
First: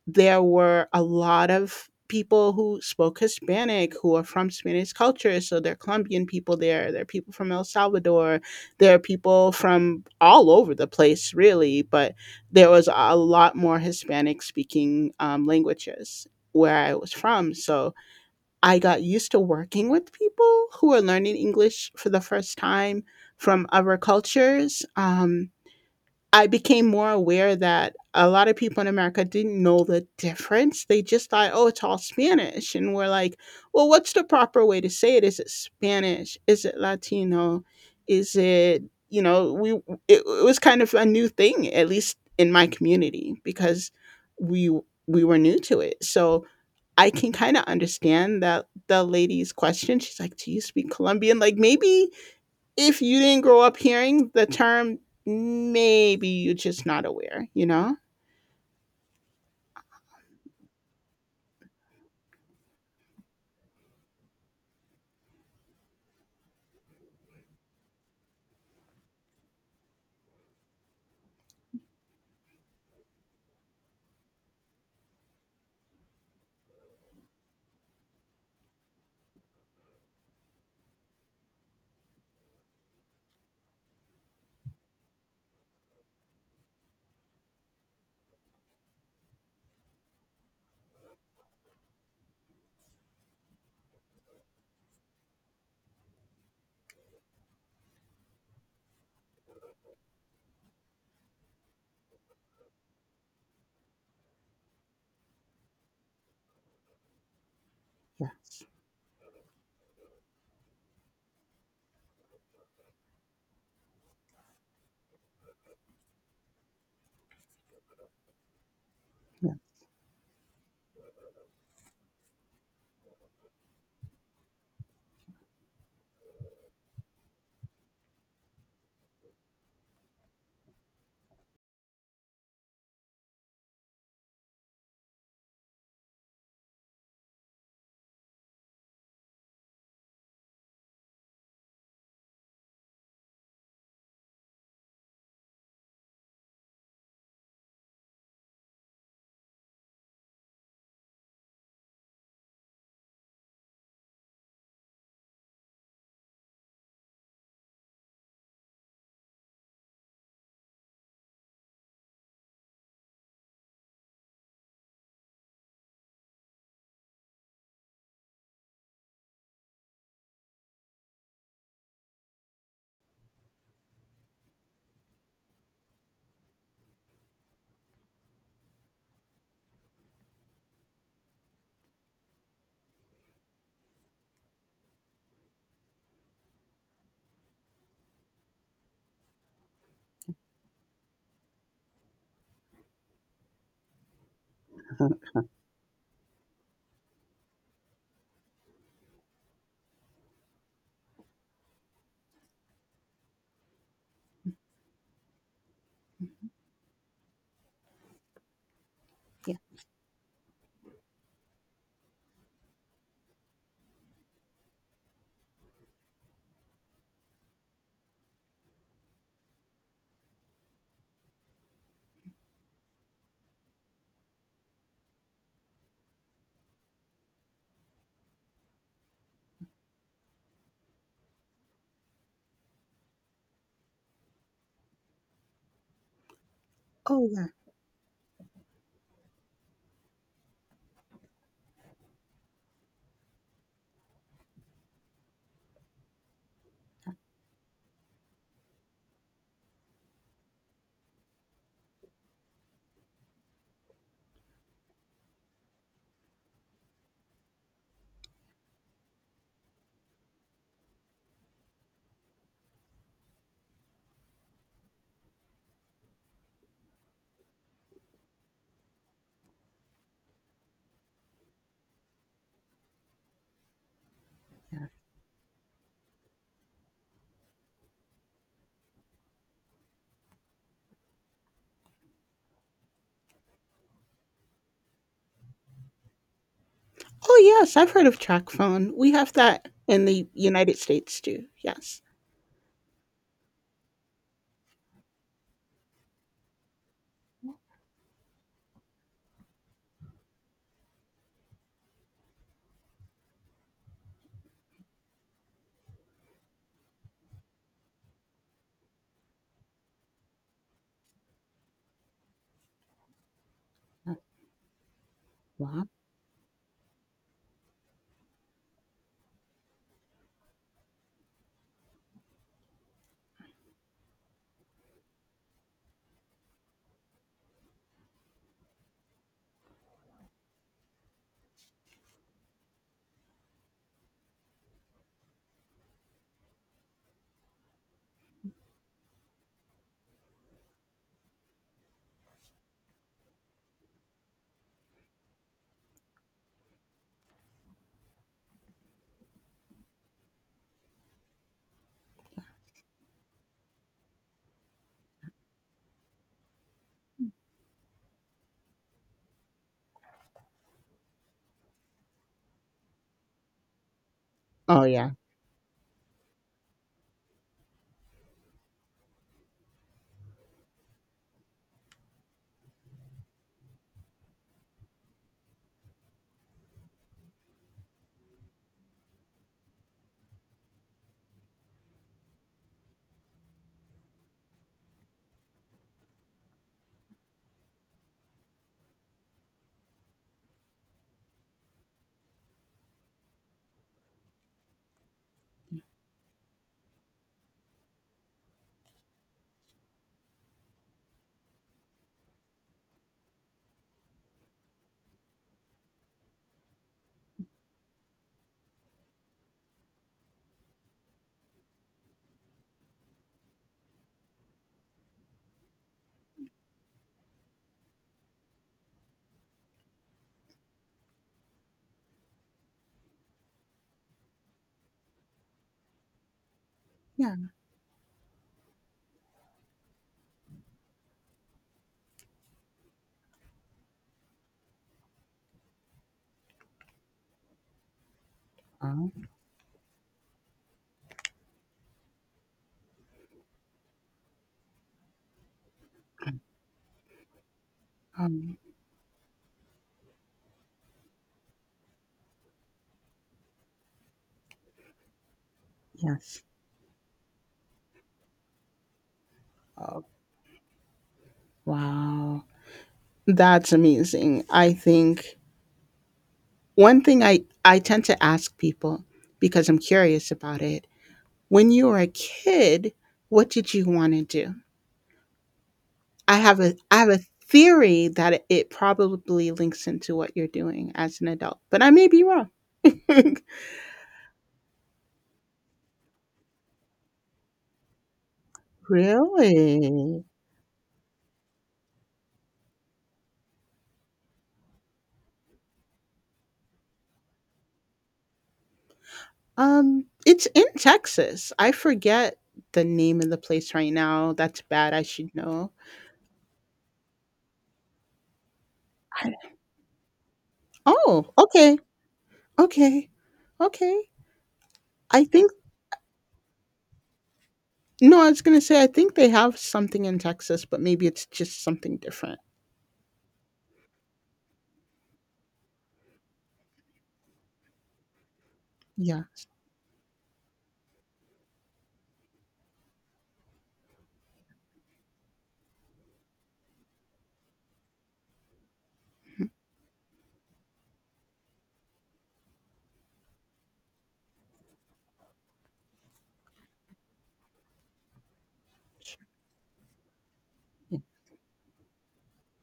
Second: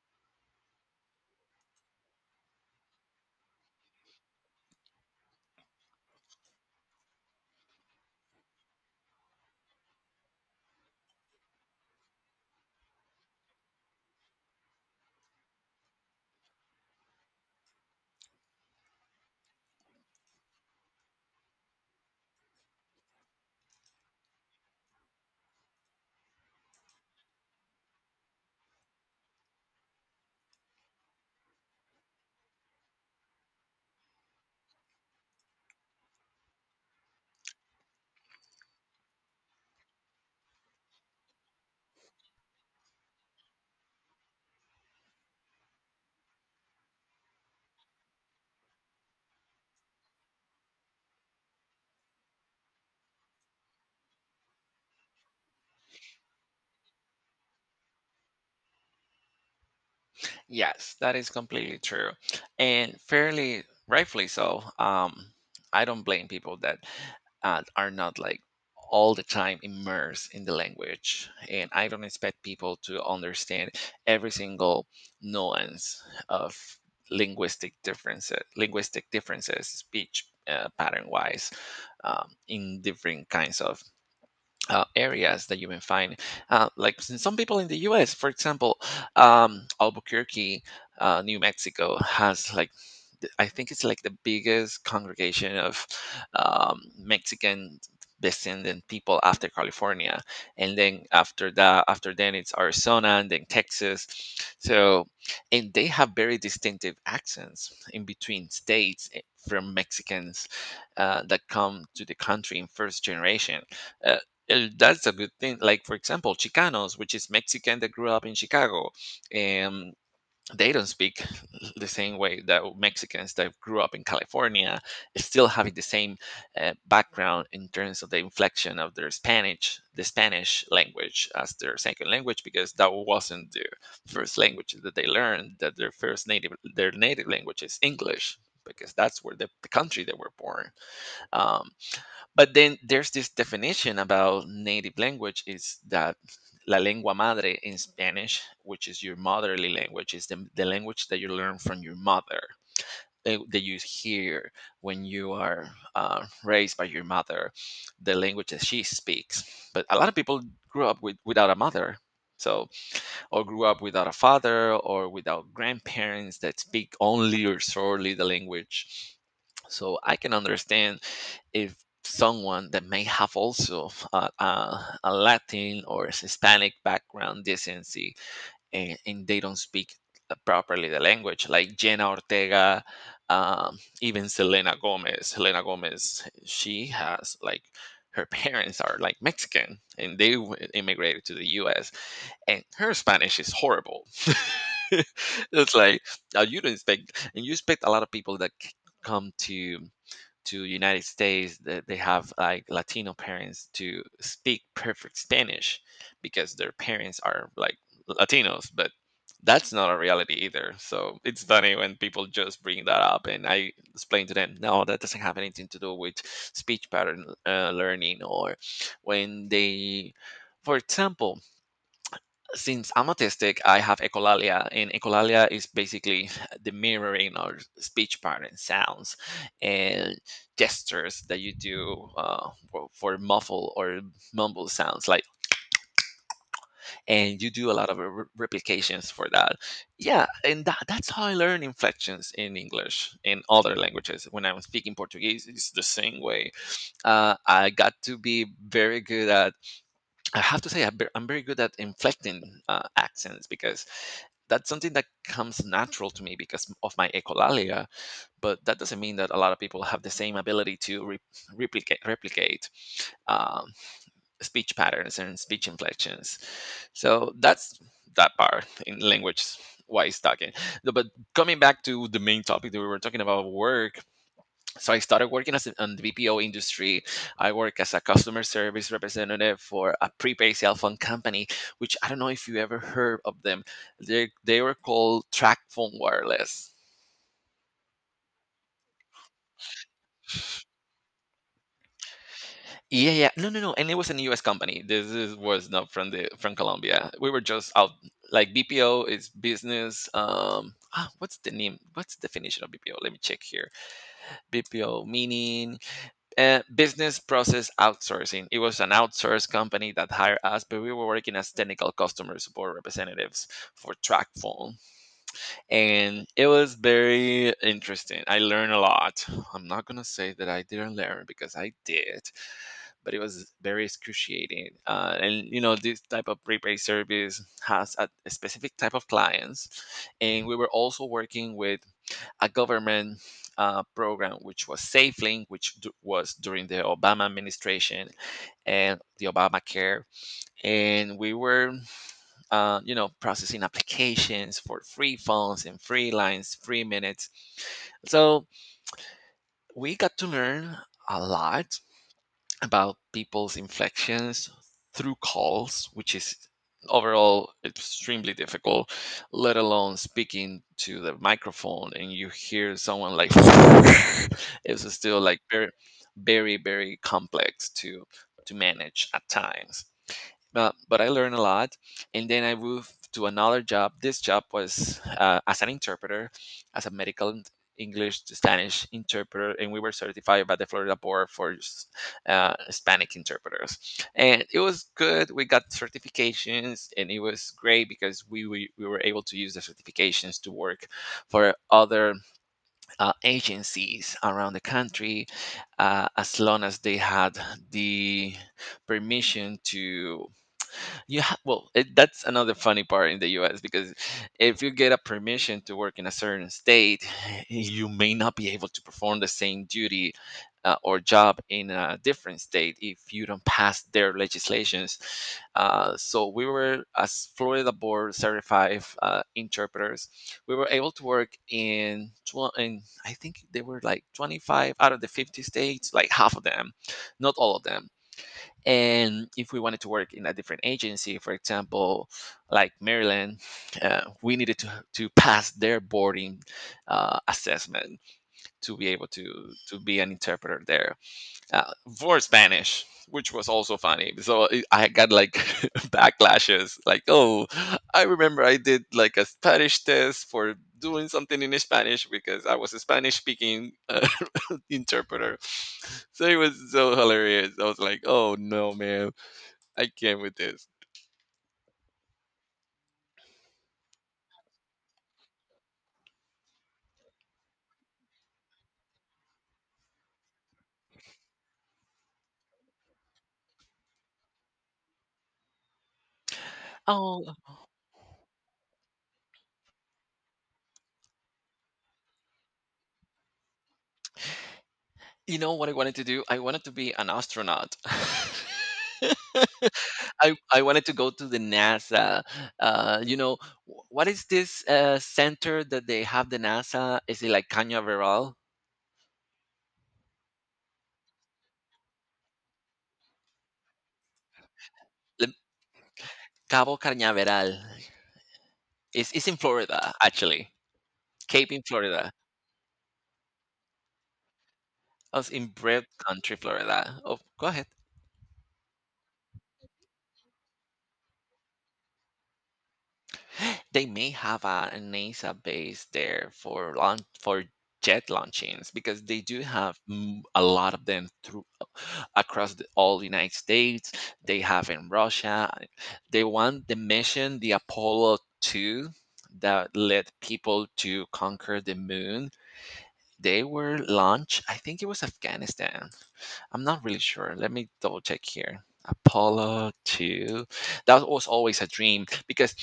S1: there were a lot of people who spoke Hispanic who are from Spanish culture. So there are Colombian people there, there are people from El Salvador, there are people from all over the place, really. But there was a lot more Hispanic speaking languages where I was from. So I got used to working with people who are learning English for the first time from other cultures. I became more aware that a lot of people in America didn't know the difference. They just thought, oh, it's all Spanish. And we're like, well, what's the proper way to say it? Is it Spanish? Is it Latino? Is it, you know, it was kind of a new thing, at least in my community, because we, we were new to it. So I can kind of understand that the lady's question. She's like, do you speak Colombian? Like maybe if you didn't grow up hearing the term, maybe you're just not aware, you know?
S2: Yes, that is completely true. And fairly rightfully so. I don't blame people that are not like all the time immersed in the language. And I don't expect people to understand every single nuance of linguistic differences, speech pattern wise, in different kinds of areas that you can find. Like some people in the U.S., for example, Albuquerque, New Mexico has like I think it's like the biggest congregation of Mexican descendant people after California, and then after that, after then it's Arizona and then Texas. So, and they have very distinctive accents in between
S1: Yes.
S2: states from Mexicans that come to the country in first generation. Uh, that's a good thing. Like for example, Chicanos, which is Mexican that grew up in Chicago,
S1: Yeah.
S2: and they don't speak the same way that Mexicans that grew up in California, still having the same background in terms of the inflection of their Spanish, the Spanish language as their second language, because that wasn't the first language that they learned. That their first native, their native language is English, because that's where the country they were born. um, but then there's this definition about native language is that la lengua madre in Spanish, which is your motherly language, is the language that you learn from your mother, that you hear when you are raised by your mother, the language that she speaks. But a lot of people grew up with, without a mother, so, or grew up without a father or without grandparents that speak only or solely the language. So I can understand if someone that may have also a Latin or Hispanic background decency, and they don't speak properly the language, like Jenna Ortega, even Selena Gomez. Selena Gomez, she has like her parents are like Mexican and they immigrated to the U.S. and her Spanish is horrible. It's like you don't expect, and you expect a lot of people that come to United States that they have like Latino parents to speak perfect Spanish because their parents are like Latinos, but
S1: Yeah.
S2: that's not a reality either. So it's funny when people just bring that up, and I explain to them, no, that doesn't have anything to do with speech pattern learning, or when they, for example, since I'm autistic, I have echolalia, and echolalia is basically the mirroring or speech pattern sounds and gestures that you do for muffle or mumble sounds. Like,
S1: Oh,
S2: and
S1: yeah.
S2: you do a lot of replications for that. Yeah, and that's how I learn inflections in English in other languages. When I'm speaking Portuguese, it's the same way. I got to be very good at I have to say I'm I'm very good at inflecting accents because that's something that comes natural to me because of my echolalia. But that doesn't mean that a lot of people have the same ability to replicate um, speech patterns and speech inflections. So that's that part in language wise talking. No, but coming back to the main topic that we were talking about work, so I started working as a, on the BPO industry. I work as a customer service representative for a prepaid cell phone company, which I don't know if you ever heard of them. They were called Track Wireless.
S1: Oh, yes. I've heard of track phone. We have that in the United States too. Yes.
S2: Yeah, yeah, no, no, no, and it was a U.S. company. This is, was not from the from Colombia. We were just out like BPO is business. Ah, what's the name? What's the definition of BPO? Let me check here. BPO meaning business process outsourcing. It was an outsourced company that hired us, but we were working as technical customer support representatives for TrackPhone.
S1: Wow.
S2: And it was very interesting. I learned a lot. I'm not going to say that I didn't learn because I did, but it was very excruciating. And, you know, this type of prepaid service has a specific type of clients. And we were also working with a government program which was SafeLink, which was during the Obama administration and the Obamacare. And we were, you know, processing applications for free phones and free lines, free minutes. So we got to learn a lot about people's inflections through calls, which is overall extremely difficult, let alone speaking to the microphone and you hear someone like
S1: Oh,
S2: it's
S1: yeah.
S2: still like very complex to manage at times, but I learned a lot. And then I moved to another job. This job was as an interpreter, as a medical English to Spanish interpreter, and we were certified by the Florida Board for Hispanic interpreters. And it was good. We got certifications, and it was great because we were able to use the certifications to work for other agencies around the country as long as they had the permission to you have well it, that's another funny part in the US because if you get a permission to work in a certain state you may not be able to perform the same duty or job in a different state if you don't pass their legislations, so we were as Florida Board certified interpreters we were able to work in, in I think they were like 25 out of the 50 states, like half of them, not
S1: Yeah.
S2: all of them. And if we wanted to work in a different agency, for example, like Maryland, we needed to pass their boarding assessment to be able
S1: Oh,
S2: to be an interpreter there, uh, for Spanish, which was also funny. So I got like
S1: okay.
S2: backlashes like, oh, I remember I
S1: um,
S2: did like a Spanish test for doing something in Spanish because I was a Spanish speaking interpreter. So it
S1: yes.
S2: was so hilarious. I was like, oh no man, I
S1: Oh,
S2: came with this.
S1: wow. That's amazing. I think one thing I tend to ask people because I'm curious about it, when you were a kid, what did you want to do? I have a
S2: Oh,
S1: theory that it probably links into what you're doing as an adult, but I may be wrong.
S2: you know what I wanted to do? I wanted to be an astronaut.
S1: Really?
S2: I wanted to go to the NASA. You know, what is this center that they have the NASA? Is it like Cañaveral?
S1: It's in Texas. I forget the name of the place right now. That's bad. I
S2: Le-
S1: should know.
S2: Cabo Cañaveral. It's in Florida, actually.
S1: Oh,
S2: Cape in
S1: okay.
S2: Florida.
S1: Okay. Okay.
S2: I
S1: I
S2: was in
S1: think
S2: Brave Country, Florida. Oh, go ahead.
S1: no, I was going to say I think they have something in Texas, but maybe it's just something different.
S2: They may have a NASA base there for launch for jet launchings because they
S1: Yeah.
S2: do have a lot of them through across the, all the United States. They have in Russia. They want the mission, the Apollo two, that led people to conquer the moon. They were launched. I think it was Afghanistan. I'm not really sure. Let me double check here. Apollo 2. That was always a dream because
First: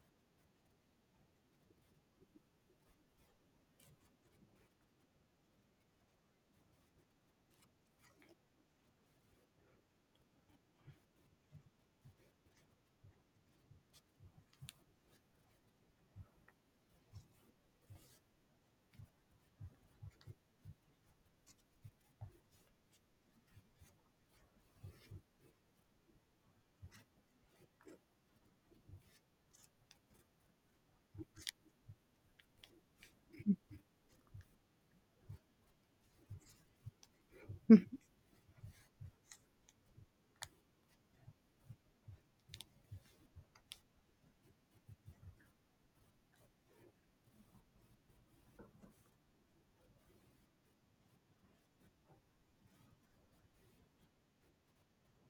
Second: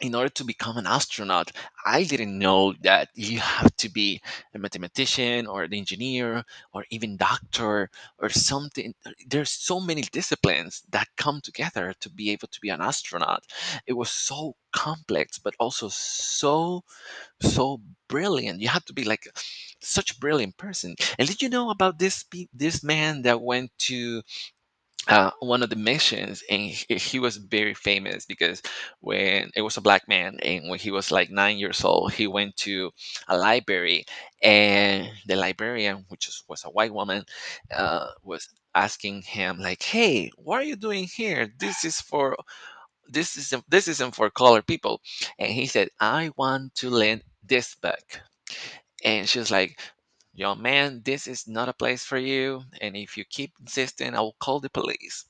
S2: in order to become an astronaut, I didn't know that you have to be a mathematician or an engineer or even doctor or something. There's so many disciplines that come together to be able to be an astronaut. It was so complex, but also so brilliant. You have to be like such a brilliant person. And did you know about this man that went to one of the missions, and he was very famous because when it was a black man, and when he was like 9 years old, he went to a library, and the librarian, which is, was a white woman,
S1: Mm,
S2: was asking him like, "Hey, what are you doing here? This is for this isn't for colored people," and he said, "I want to lend this book," and she was like. Young man, this is not a place for you. And if you keep insisting, I will call the police.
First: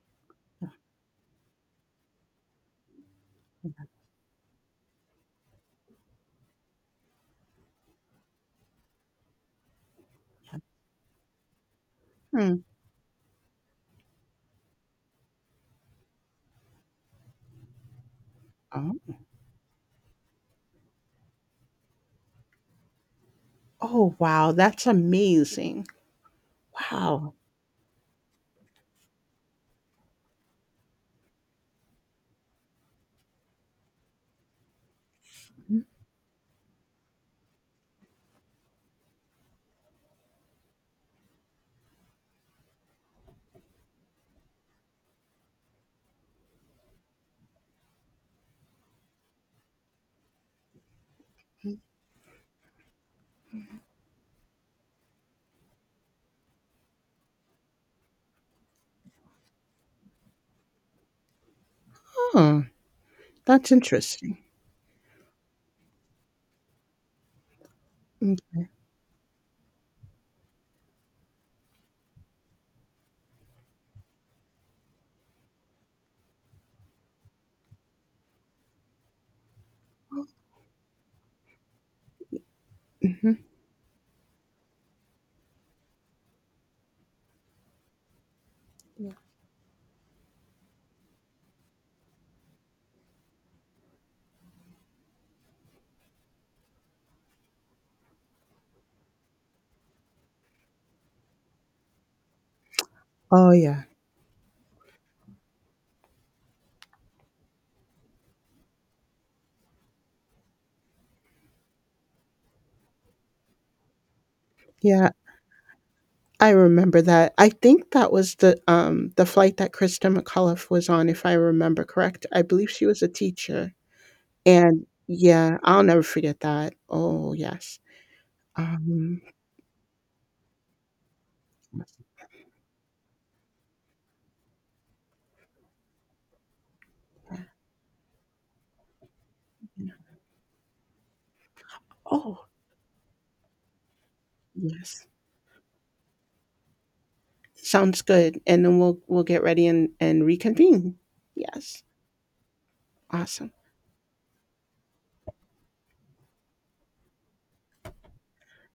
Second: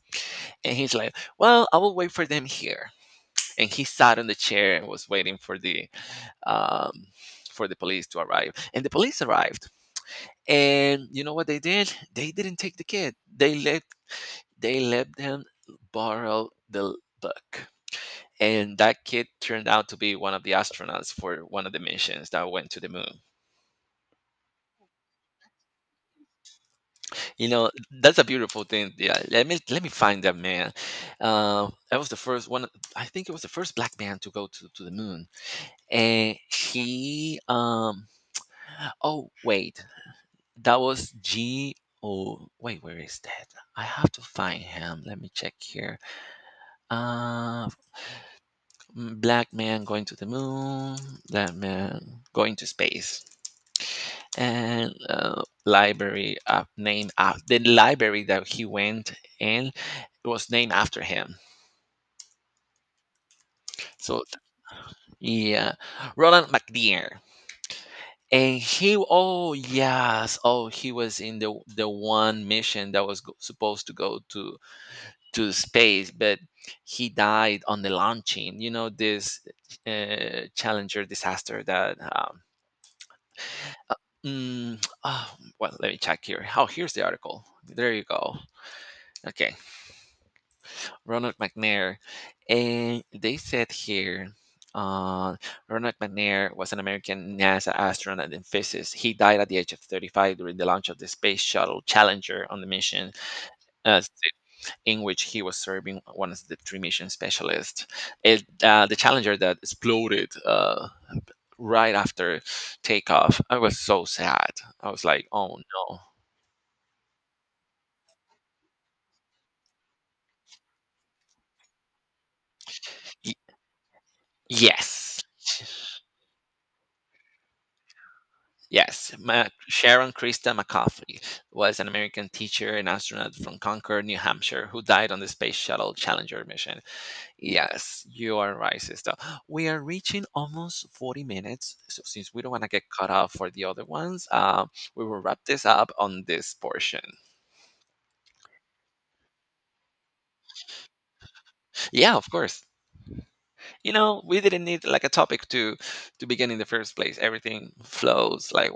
S1: mm,
S2: And he's like, "Well, I will wait for them here." And he sat on the chair and was waiting um, for the police to arrive. And the police arrived. And you know what they did? They didn't
S1: mm.
S2: take the kid. They let them borrow the book. And that
S1: Oh,
S2: kid turned out to be one of the astronauts for one of the missions that went to the moon.
S1: oh wow, that's amazing. Wow.
S2: You know, that's a beautiful thing. Yeah, let me find that man. That was the first one. I think it was the first black man to go to the moon, and he oh wait, that was G, oh wait, where is that? I have to find him, let me check here. uh Black man going to the moon, black man going to space, and library named the library that he went in was named after him.
S1: Oh, that's
S2: So
S1: interesting.
S2: yeah, Roland McDear.
S1: Mm.
S2: And he, oh yes, oh he was in the one mission that was go, supposed to go to space, but he died on the launching. You know this Challenger disaster that
S1: Mhm.
S2: oh, well let me check here, oh here's the article, there you go.
S1: Yeah.
S2: Okay, Ronald McNair, and they said here, uh, Ronald McNair was an American NASA astronaut and physicist. He died at the age of 35 during the launch of the Space Shuttle Challenger on the mission,
S1: Oh, yeah.
S2: uh, in which he was serving one of the three mission specialists. It, the Challenger that exploded right after takeoff. I was so sad. I was
S1: Yeah,
S2: like, oh no.
S1: I remember that. I think that was the flight that Krista McAuliffe was on, if I remember correct. I believe she was a
S2: Y-
S1: teacher, and
S2: yes.
S1: yeah, I'll never forget that. Oh, yes.
S2: Yes,
S1: Um,
S2: Sharon Krista McCaffrey was an American teacher and astronaut from Concord, New Hampshire, who died on the Space Shuttle Challenger mission. Yes, you are right, sister. We are reaching almost 40 minutes. So, since we
S1: oh,
S2: don't want to get cut off for the other ones, we
S1: yes.
S2: will wrap this up on this portion.
S1: Sounds good. And then we'll get ready and reconvene. Yes.
S2: Yeah, of course.
S1: Awesome.
S2: You know, we didn't need like a topic to begin in the first place. Everything flows like